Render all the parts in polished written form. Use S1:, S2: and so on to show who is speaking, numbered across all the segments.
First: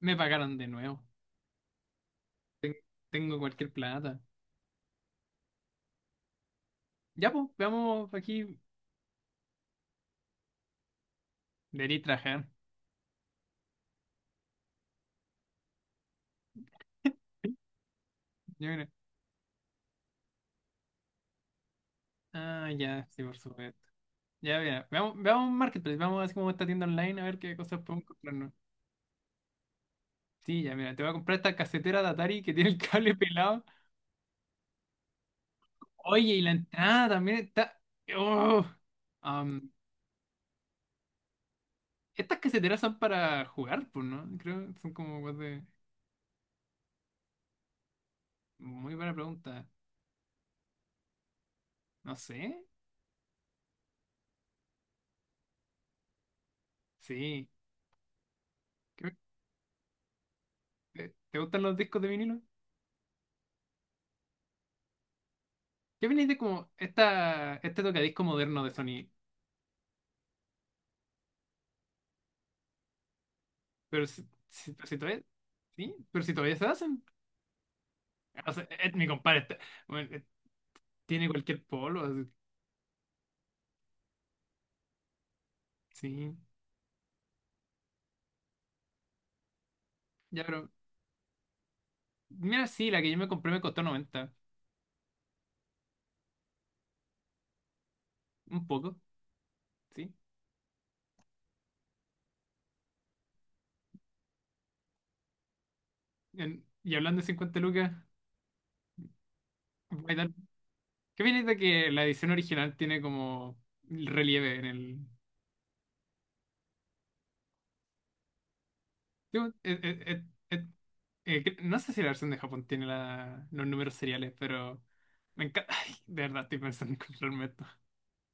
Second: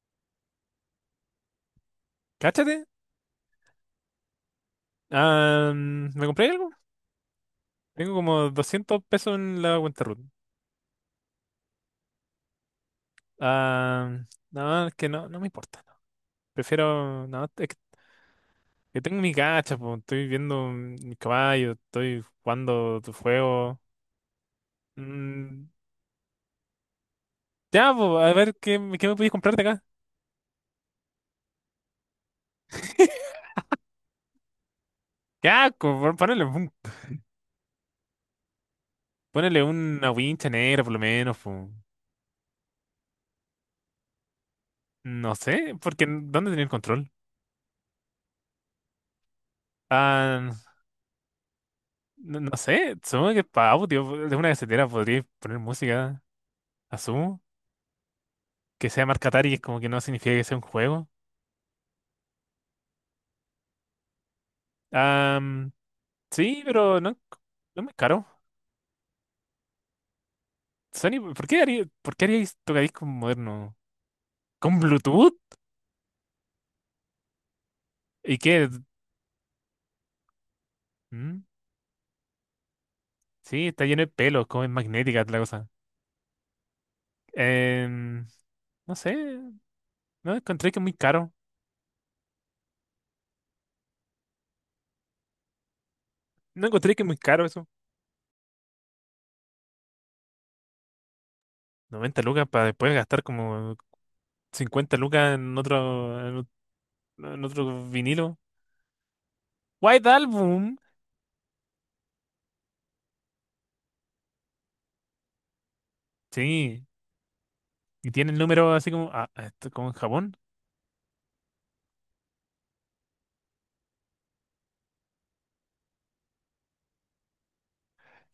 S1: Me pagaron de nuevo.
S2: Cáchate.
S1: Tengo cualquier plata.
S2: Ah, ¿me compré algo?
S1: Ya, pues, veamos
S2: Tengo
S1: aquí.
S2: como 200 pesos en la cuenta Ruth.
S1: Debería trabajar.
S2: Ah, no, es que no, no me importa. No. Prefiero. No, es
S1: Yo creo.
S2: que tengo mi gacha, po. Estoy viendo mi caballo, estoy
S1: Ah,
S2: jugando
S1: ya,
S2: tu
S1: sí, por supuesto.
S2: juego.
S1: Ya, mira, veamos,
S2: Mm,
S1: Marketplace. Veamos así como esta tienda online a ver qué cosas
S2: ya,
S1: podemos
S2: po, a
S1: comprarnos.
S2: ver qué, qué me podéis comprar de acá.
S1: Sí, ya, mira, te voy a comprar esta casetera de Atari que tiene el cable pelado.
S2: Ya,
S1: Oye, y la entrada también está. ¡Oh!
S2: ponele
S1: Am,
S2: una wincha negra por lo menos, po.
S1: Estas caseteras son para jugar, pues, ¿no? Creo que son como
S2: No
S1: cosas de.
S2: sé, porque ¿dónde tenía el control?
S1: Muy buena pregunta.
S2: Ah,
S1: No
S2: no,
S1: sé.
S2: no sé, supongo que para audio, de una casetera podría poner música. Asumo
S1: Sí.
S2: que sea
S1: Creo-
S2: marca Atari es como que no significa que sea un juego.
S1: ¿te gustan los discos de vinilo?
S2: Am,
S1: ¿Qué opináis de
S2: sí,
S1: como
S2: pero no, no
S1: este
S2: es muy
S1: tocadisco
S2: caro.
S1: moderno de Sony?
S2: Sony, por qué haríais tocadiscos moderno? ¿Con
S1: Pero si todavía,
S2: Bluetooth?
S1: ¿sí? Pero si todavía se hacen.
S2: ¿Y
S1: O sea,
S2: qué?
S1: mi bueno, tiene
S2: ¿Mm?
S1: cualquier polo, así.
S2: Sí, está lleno de pelos, como es magnética la cosa.
S1: Sí.
S2: Em, no sé, no
S1: Ya, pero
S2: encontré que es muy caro.
S1: mira, sí, la que yo me compré me costó 90.
S2: No encontré que es muy caro eso.
S1: Un poco, sí.
S2: 90 lucas para después gastar como 50 lucas en otro,
S1: Y hablando de
S2: en
S1: 50
S2: otro
S1: lucas,
S2: vinilo. White
S1: voy a dar-
S2: Album.
S1: ¿qué opináis de que la edición original tiene como relieve en el,
S2: Sí, y tiene el número así como,
S1: digo,
S2: esto como en Japón.
S1: eh, no sé si la versión de Japón tiene los números seriales? Pero me encanta. Ay, de verdad estoy pensando en comprarme esto.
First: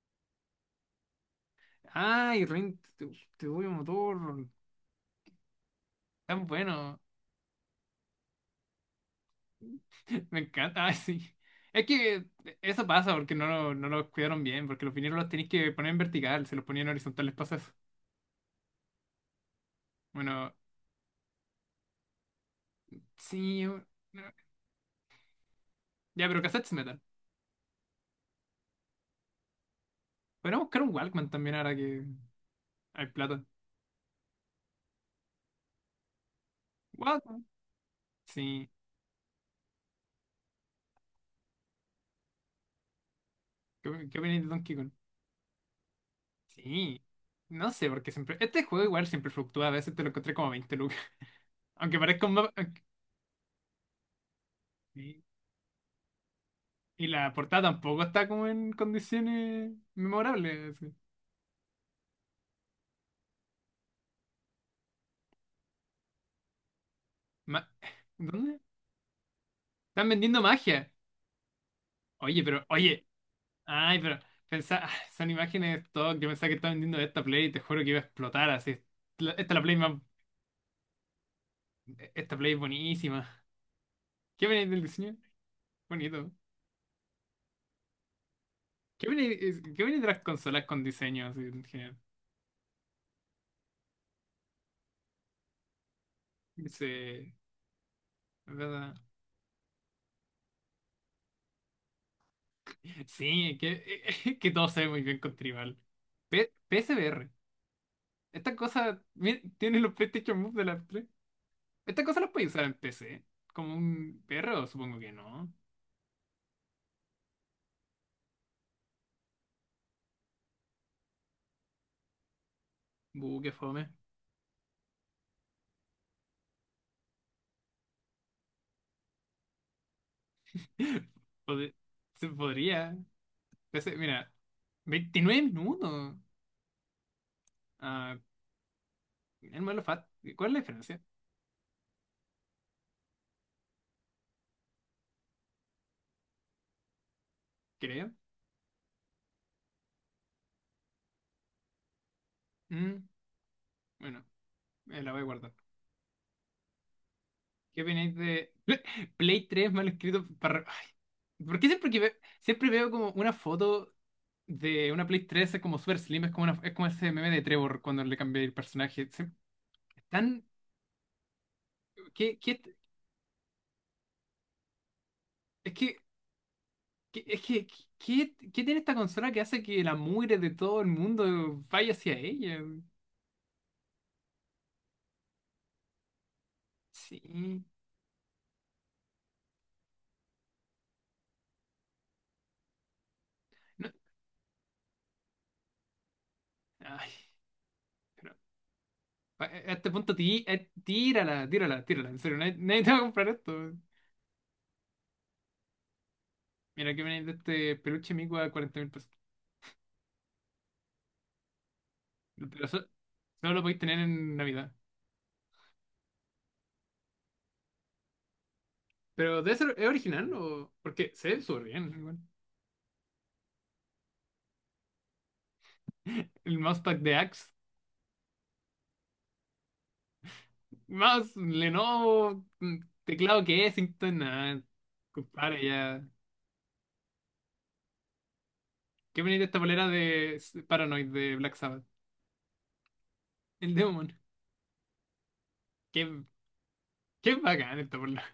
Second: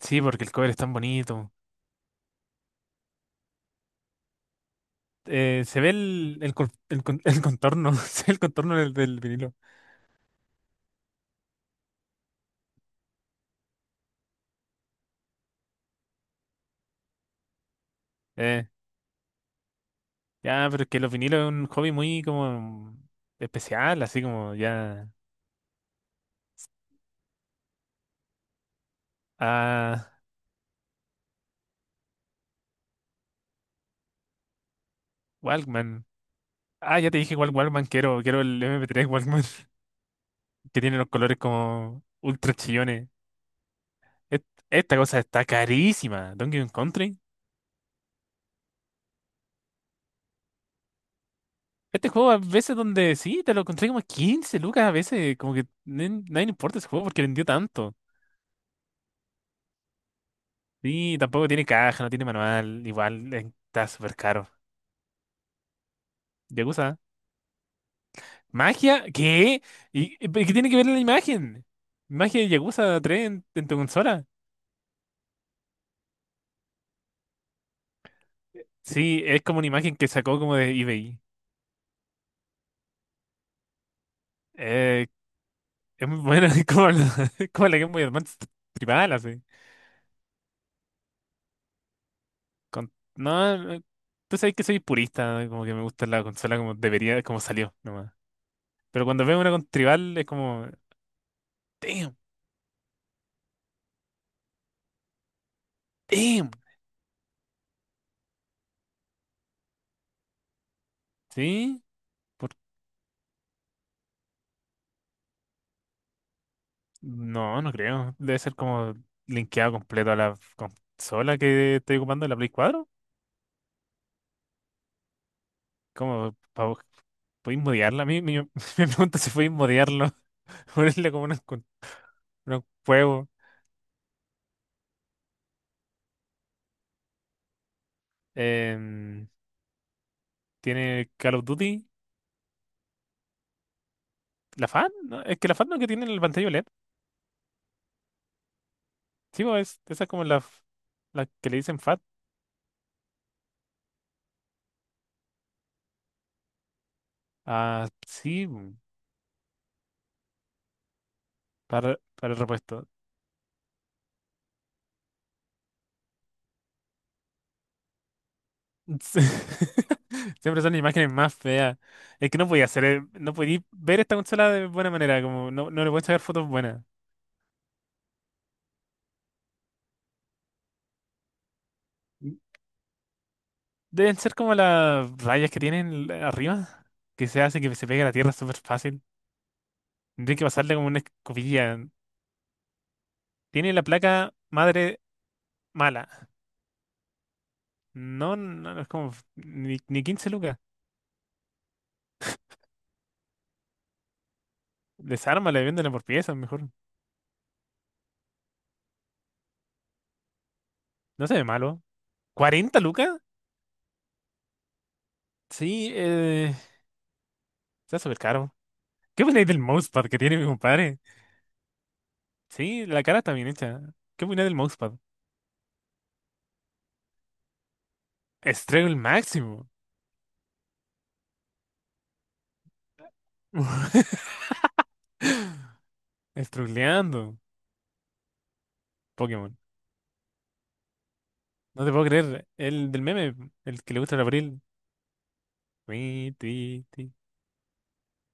S2: Sí, porque el cover es tan bonito.
S1: Ay, Rin, tu Bulbo motor,
S2: Se ve el,
S1: tan bueno.
S2: el contorno, se ve el contorno del vinilo.
S1: Me encanta, ay, sí. Es que eso pasa porque no los cuidaron bien, porque los vinilos los tenéis que poner en vertical, se los ponían horizontales, pasa eso.
S2: Eh,
S1: Bueno,
S2: ya, pero es que los vinilos es un hobby muy como
S1: sí.
S2: especial, así como ya.
S1: Ya, pero cassettes metal.
S2: Ah,
S1: Podríamos buscar un Walkman también ahora que hay plata.
S2: Walkman. Ah, ya te dije
S1: Walkman.
S2: cuál Walkman quiero, quiero el
S1: Sí.
S2: MP3 Walkman, que tiene los colores como ultra chillones.
S1: ¿Qué, opináis
S2: Et-
S1: de Donkey Kong?
S2: Esta cosa está carísima, Donkey Kong
S1: Sí,
S2: Country.
S1: no sé, porque siempre. Este juego igual siempre fluctúa, a veces te lo encontré como a 20 lucas. Aunque
S2: Este
S1: parezca
S2: juego
S1: un
S2: a
S1: mapa.
S2: veces
S1: Aunque-
S2: donde sí, te lo encontré como 15 lucas, a
S1: Sí.
S2: veces como que nadie le importa ese juego
S1: Y
S2: porque
S1: la
S2: vendió
S1: portada
S2: tanto.
S1: tampoco está como en condiciones memorables, así.
S2: Sí, tampoco tiene caja, no tiene manual. Igual está súper caro. Yakuza.
S1: Ma- ¿Dónde?
S2: ¿Magia? ¿Qué?
S1: Están vendiendo
S2: Qué tiene que ver
S1: magia.
S2: la imagen? ¿Magia
S1: Oye,
S2: de
S1: pero,
S2: Yakuza
S1: oye.
S2: 3 en tu
S1: Ay, pero.
S2: consola?
S1: Pensá, ah, son imágenes de stock. Yo pensaba que estaba vendiendo esta Play y te juro que iba a explotar así.
S2: Sí,
S1: Esta
S2: es
S1: es
S2: como
S1: la
S2: una
S1: Play más.
S2: imagen que sacó como de eBay.
S1: Esta Play es buenísima. ¿Qué viene del
S2: Eh,
S1: diseño?
S2: es muy
S1: Bonito.
S2: buena, es como la Game Boy Advance
S1: ¿Qué
S2: tribal,
S1: viene,
S2: así.
S1: qué viene de las consolas con diseño así en general?
S2: No, tú sabes que soy purista, como que me gusta la consola como debería,
S1: Dice.
S2: como salió, nomás.
S1: ¿Verdad?
S2: Pero cuando veo una con tribal es como, damn,
S1: Sí, que, que todos saben muy bien con Tribal.
S2: damn,
S1: PSVR. Esta cosa mira, tiene los PlayStation Move de las 3.
S2: ¿sí?
S1: Esta cosa las puede usar en PC. Como un perro, supongo que no.
S2: No, no creo. Debe ser como linkeado completo a la consola que estoy ocupando, la Play 4.
S1: Buh, qué fome.
S2: ¿Cómo? ¿Podéis modearla? A mí me, me pregunto si podéis modearlo. Ponerle como
S1: Pod- Se
S2: unos
S1: podría.
S2: juegos.
S1: PC, mira, 29 minutos. Ah,
S2: Em,
S1: el modelo FAT. ¿Cuál es la diferencia?
S2: ¿Tiene Call of Duty? ¿La FAT? No, es que la FAT no es que tiene en la pantalla OLED.
S1: Creo.
S2: Sí, bo, esa es como la, la que le dicen FAT.
S1: Mm, bueno, la voy a guardar. ¿Qué
S2: Ah,
S1: opináis
S2: sí,
S1: de
S2: bo,
S1: Play 3 mal escrito para... Ay, ¿por qué siempre
S2: para,
S1: que
S2: para el
S1: siempre
S2: repuesto.
S1: veo como una foto de una Play 3 es como super slim, es como, es como ese meme de Trevor cuando le cambié el personaje?
S2: Sí.
S1: Están,
S2: Siempre son imágenes más feas. Es que
S1: ¿Qué,
S2: no podía ver esta consola de buena manera, como no,
S1: es
S2: no le
S1: que,
S2: pueden sacar fotos buenas.
S1: qué- es que, qué tiene esta consola que hace que la mugre de todo el mundo vaya hacia ella?
S2: Deben ser como las rayas que tienen arriba, que se hace
S1: Sí.
S2: que se pegue a la tierra súper fácil. Tendría que pasarle como una escobilla. Tiene la
S1: No,
S2: placa madre mala.
S1: ay, pero
S2: No, no, no es como
S1: a
S2: ni,
S1: este
S2: ni
S1: punto
S2: 15
S1: ti-
S2: lucas.
S1: eh, tírala, tírala, tírala. En serio, nadie, nadie te va a comprar esto.
S2: Desármala y véndela por piezas, mejor.
S1: Mira que viene de este peluche mico a $40.000.
S2: No se ve malo.
S1: Pero
S2: cuarenta
S1: so-
S2: lucas?
S1: solo lo podéis tener en Navidad.
S2: Sí, está súper caro. ¿Qué
S1: Pero
S2: opináis
S1: debe
S2: del
S1: ser, ¿es
S2: mousepad que
S1: original
S2: tiene mi
S1: o...?
S2: compadre?
S1: Porque se ve súper bien, igual.
S2: Sí, la cara está bien hecha. ¿Qué opinas del mousepad?
S1: El mousepad de Axe.
S2: Estrego el máximo.
S1: Más Lenovo, mm, teclado que Kensington, nada, compadre, ya.
S2: Estruleando.
S1: Qué bonita
S2: Pokémon.
S1: esta polera de Paranoid de Black Sabbath.
S2: No te puedo creer. El del meme,
S1: El
S2: el que le gusta
S1: Demon.
S2: el abril.
S1: Qué,
S2: Tui, tui, tui.
S1: qué bacán esta polera.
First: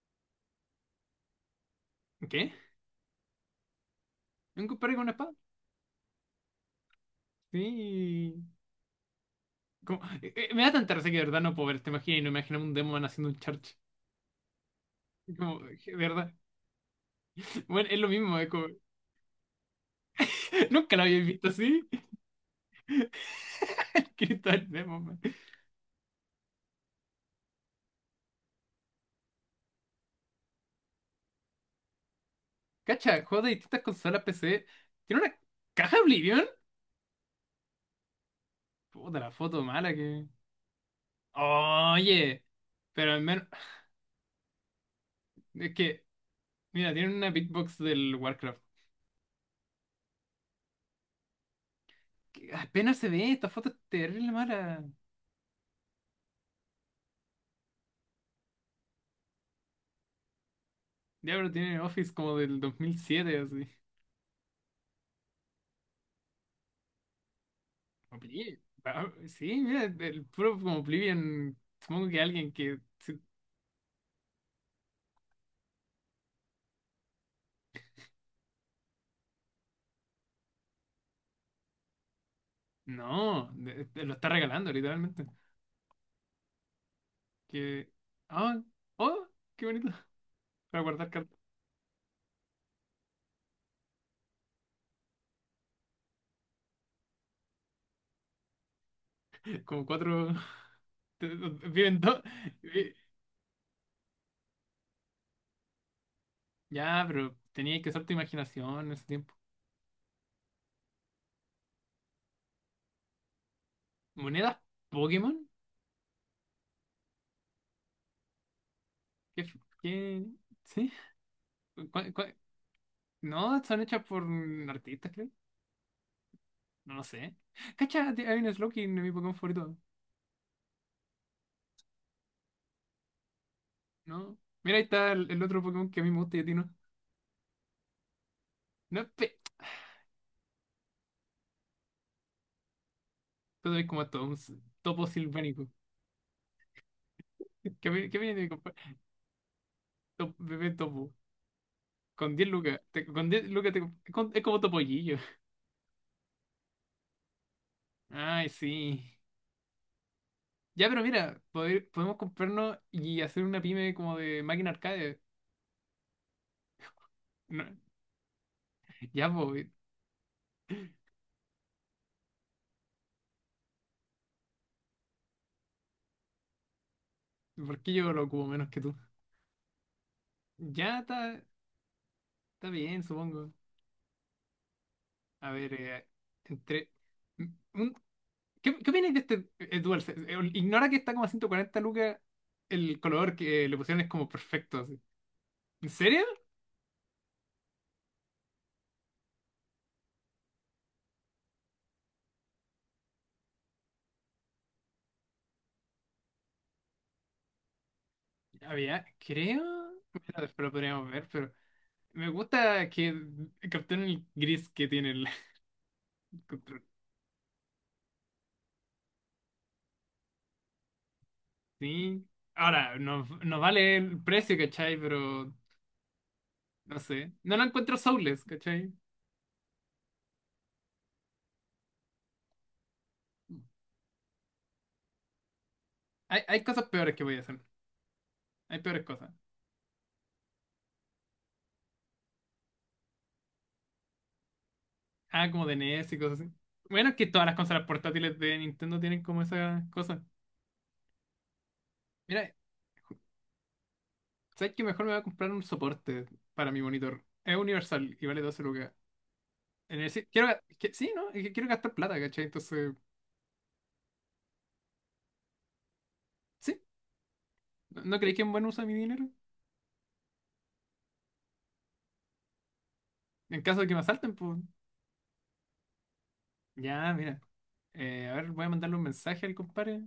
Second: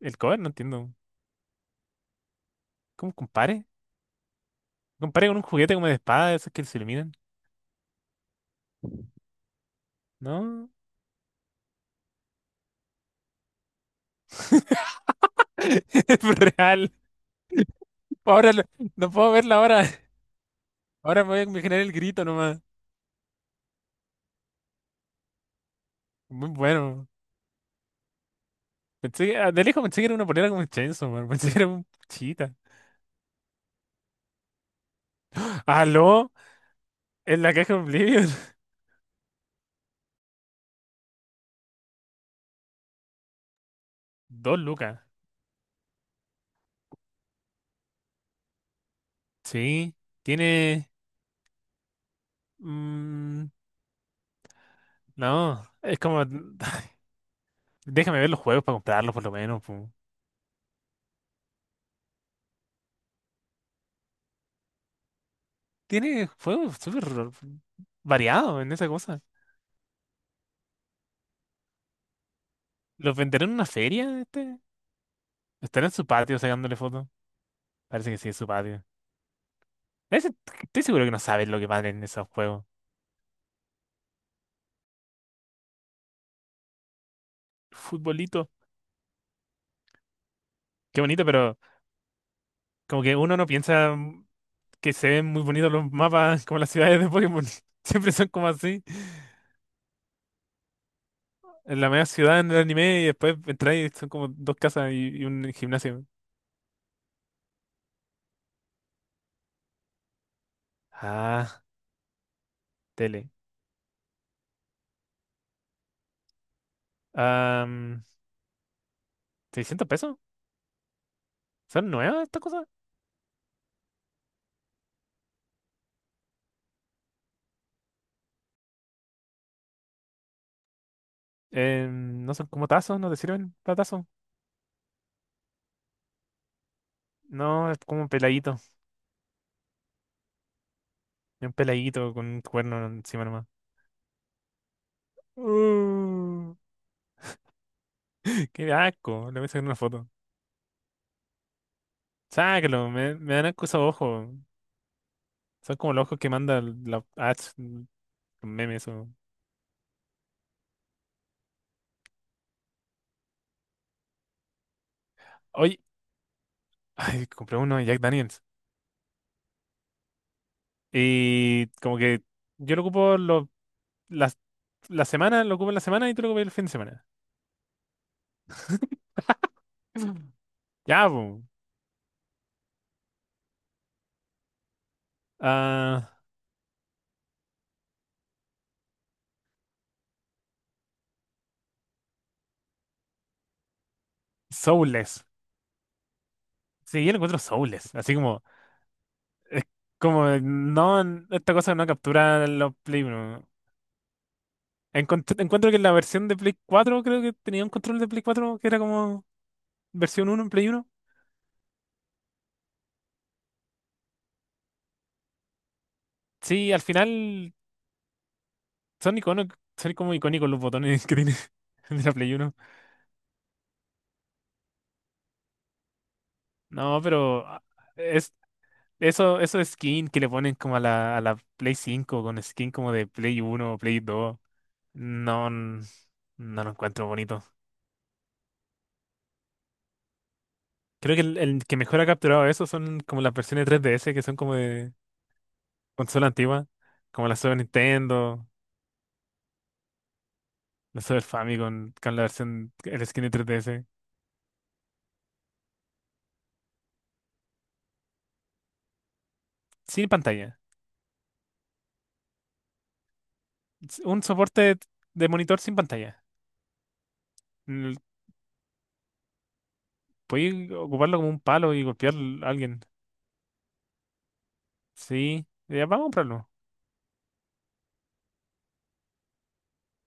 S2: El cover, no entiendo.
S1: ¿Qué?
S2: ¿Cómo compare?
S1: ¿Un compadre con una
S2: Compare
S1: espada?
S2: con un juguete como de espada, de esos que se iluminan.
S1: Sí. Me
S2: No.
S1: da tanta risa que de verdad no puedo ver esta imagen y no imagino un Demon haciendo un charge. Es como, de
S2: Es
S1: verdad.
S2: real.
S1: Bueno, es lo mismo,
S2: Ahora no puedo verla ahora.
S1: nunca lo había
S2: Ahora me voy a
S1: visto
S2: imaginar
S1: así.
S2: el grito nomás.
S1: Cristo el Demon, man.
S2: Muy bueno. Pensé que, de lejos pensé que era una polera como Chainsaw Man. Pensé que era un chita.
S1: Cacha, juegos de distintas consolas PC. ¿Tiene una caja
S2: ¿Aló?
S1: Oblivion?
S2: En la caja de Oblivion.
S1: Puta, la foto mala. Oye, pero al menos
S2: Dos lucas.
S1: es que, mira, tienen una beatbox del Warcraft,
S2: Sí, tiene...
S1: que apenas se ve, esta
S2: mm,
S1: foto es terrible mala.
S2: no, es como... Déjame ver los juegos para comprarlos por lo menos, pu.
S1: Diablo tiene Office como del 2007, así.
S2: Tiene juegos súper
S1: Oye,
S2: variados en esa cosa.
S1: sí, mira, el puro como Oblivion. Supongo que alguien que.
S2: ¿Los
S1: Sí,
S2: venderán en una feria este? ¿Estará en su patio sacándole fotos? Parece que sí, es su patio. Ese- Estoy seguro que no saben lo que valen esos juegos.
S1: no, lo está regalando, literalmente. Que.
S2: Futbolito.
S1: ¡Ah! ¡Oh! ¡Qué bonito! Para
S2: Qué
S1: guardar
S2: bonito,
S1: cartas.
S2: pero como que uno no piensa que se ven muy bonitos los mapas como las ciudades de Pokémon. Siempre son como así.
S1: Como cuatro.
S2: En la
S1: Viven
S2: media
S1: dos.
S2: ciudad en el anime y después entráis y son como dos casas y un gimnasio.
S1: Ya, pero tenía que usar tu imaginación en ese tiempo.
S2: Ah, tele.
S1: ¿Monedas Pokémon?
S2: Am,
S1: ¿Qué,
S2: ¿600 pesos?
S1: sí?
S2: ¿Son
S1: ¿Cuál-
S2: nuevas
S1: cuál-
S2: estas cosas?
S1: No, están hechas por artistas, creo. No lo sé. Cacha, hay un Slowking en mi Pokémon favorito.
S2: No son como tazos, no te sirven para tazos.
S1: No. Mira, ahí está el otro Pokémon que a mí me gusta y a ti no.
S2: No, es como un peladito.
S1: No, es pe...
S2: Es un peladito con un cuerno encima nomás.
S1: Tú sabes como todo topo silvánico.
S2: Uh,
S1: ¿Qué, qué viene de
S2: Qué
S1: comprar?
S2: asco, le voy a sacar una foto.
S1: Bebé topo. Con 10 lucas
S2: Sácalo, me,
S1: con
S2: me
S1: 10
S2: dan asco
S1: lucas te
S2: esos ojos.
S1: es como topollillo.
S2: Son como los ojos que manda la ads, los
S1: Ay,
S2: memes
S1: sí.
S2: o.
S1: Ya, pero mira, podemos comprarnos y hacer una pyme como de máquina arcade.
S2: Oye, ay, compré
S1: No,
S2: uno de Jack Daniels.
S1: ya, pues,
S2: Y como que yo lo ocupo la, la semana, lo ocupas la semana y tú lo ocupas el fin de semana.
S1: ¿por qué yo lo ocupo menos que tú?
S2: Mm.
S1: Ya
S2: Ya, pues.
S1: está, está bien, supongo. A ver,
S2: ah,
S1: entre... m- un- ¿qué, opináis de este DualSense? Ignora que está como a 140 lucas. El color que le pusieron es como perfecto, así.
S2: Soulless.
S1: ¿En serio?
S2: Sí, yo lo encuentro soulless. Así como, es como, no, esta cosa no captura los Play uno. Encuentro que la versión de Play 4 creo que tenía un control de Play 4 que era
S1: Había,
S2: como
S1: creo.
S2: versión
S1: Bueno,
S2: uno en
S1: después
S2: Play
S1: lo
S2: uno.
S1: podríamos ver, pero me gusta que capturen el gris que tiene el
S2: Sí,
S1: control.
S2: al final son iconos, son como icónicos los botones que tiene de la
S1: Sí.
S2: Play uno.
S1: Ahora, nos vale el precio, ¿cachai? Pero no
S2: No,
S1: sé.
S2: pero
S1: No lo encuentro
S2: es
S1: soulless, ¿cachai?
S2: eso skin que le ponen como a la Play 5 con skin como de Play uno o Play dos, no, n- no
S1: Hay
S2: lo
S1: cosas
S2: encuentro
S1: peores que voy a
S2: bonito.
S1: hacer. Hay peores cosas.
S2: Creo que el que mejor ha capturado eso son como las versiones 3DS que son como de
S1: Ah, como de NES y
S2: consola
S1: cosas así.
S2: antigua,
S1: Bueno, es que
S2: como la
S1: todas las
S2: Super
S1: consolas portátiles
S2: Nintendo,
S1: de Nintendo tienen como esas cosas.
S2: la Super Famicom con la
S1: Mira,
S2: versión, el skin de 3DS,
S1: ¿sabes qué? Mejor me voy a comprar un soporte para mi monitor. Es universal y vale 12 lucas. En
S2: sin
S1: el
S2: pantalla.
S1: sí, ¿no? Es que quiero gastar plata, ¿cachai? Entonces,
S2: Un soporte de monitor sin pantalla.
S1: sí.
S2: L-
S1: ¿No, no creéis que es un buen uso de mi dinero?
S2: Podéis ocuparlo como un palo y golpear a alguien.
S1: En caso de que me asalten, pues.
S2: Sí, ya vamos a comprarlo.
S1: Ya, mira. A ver, voy a mandarle un mensaje al compadre.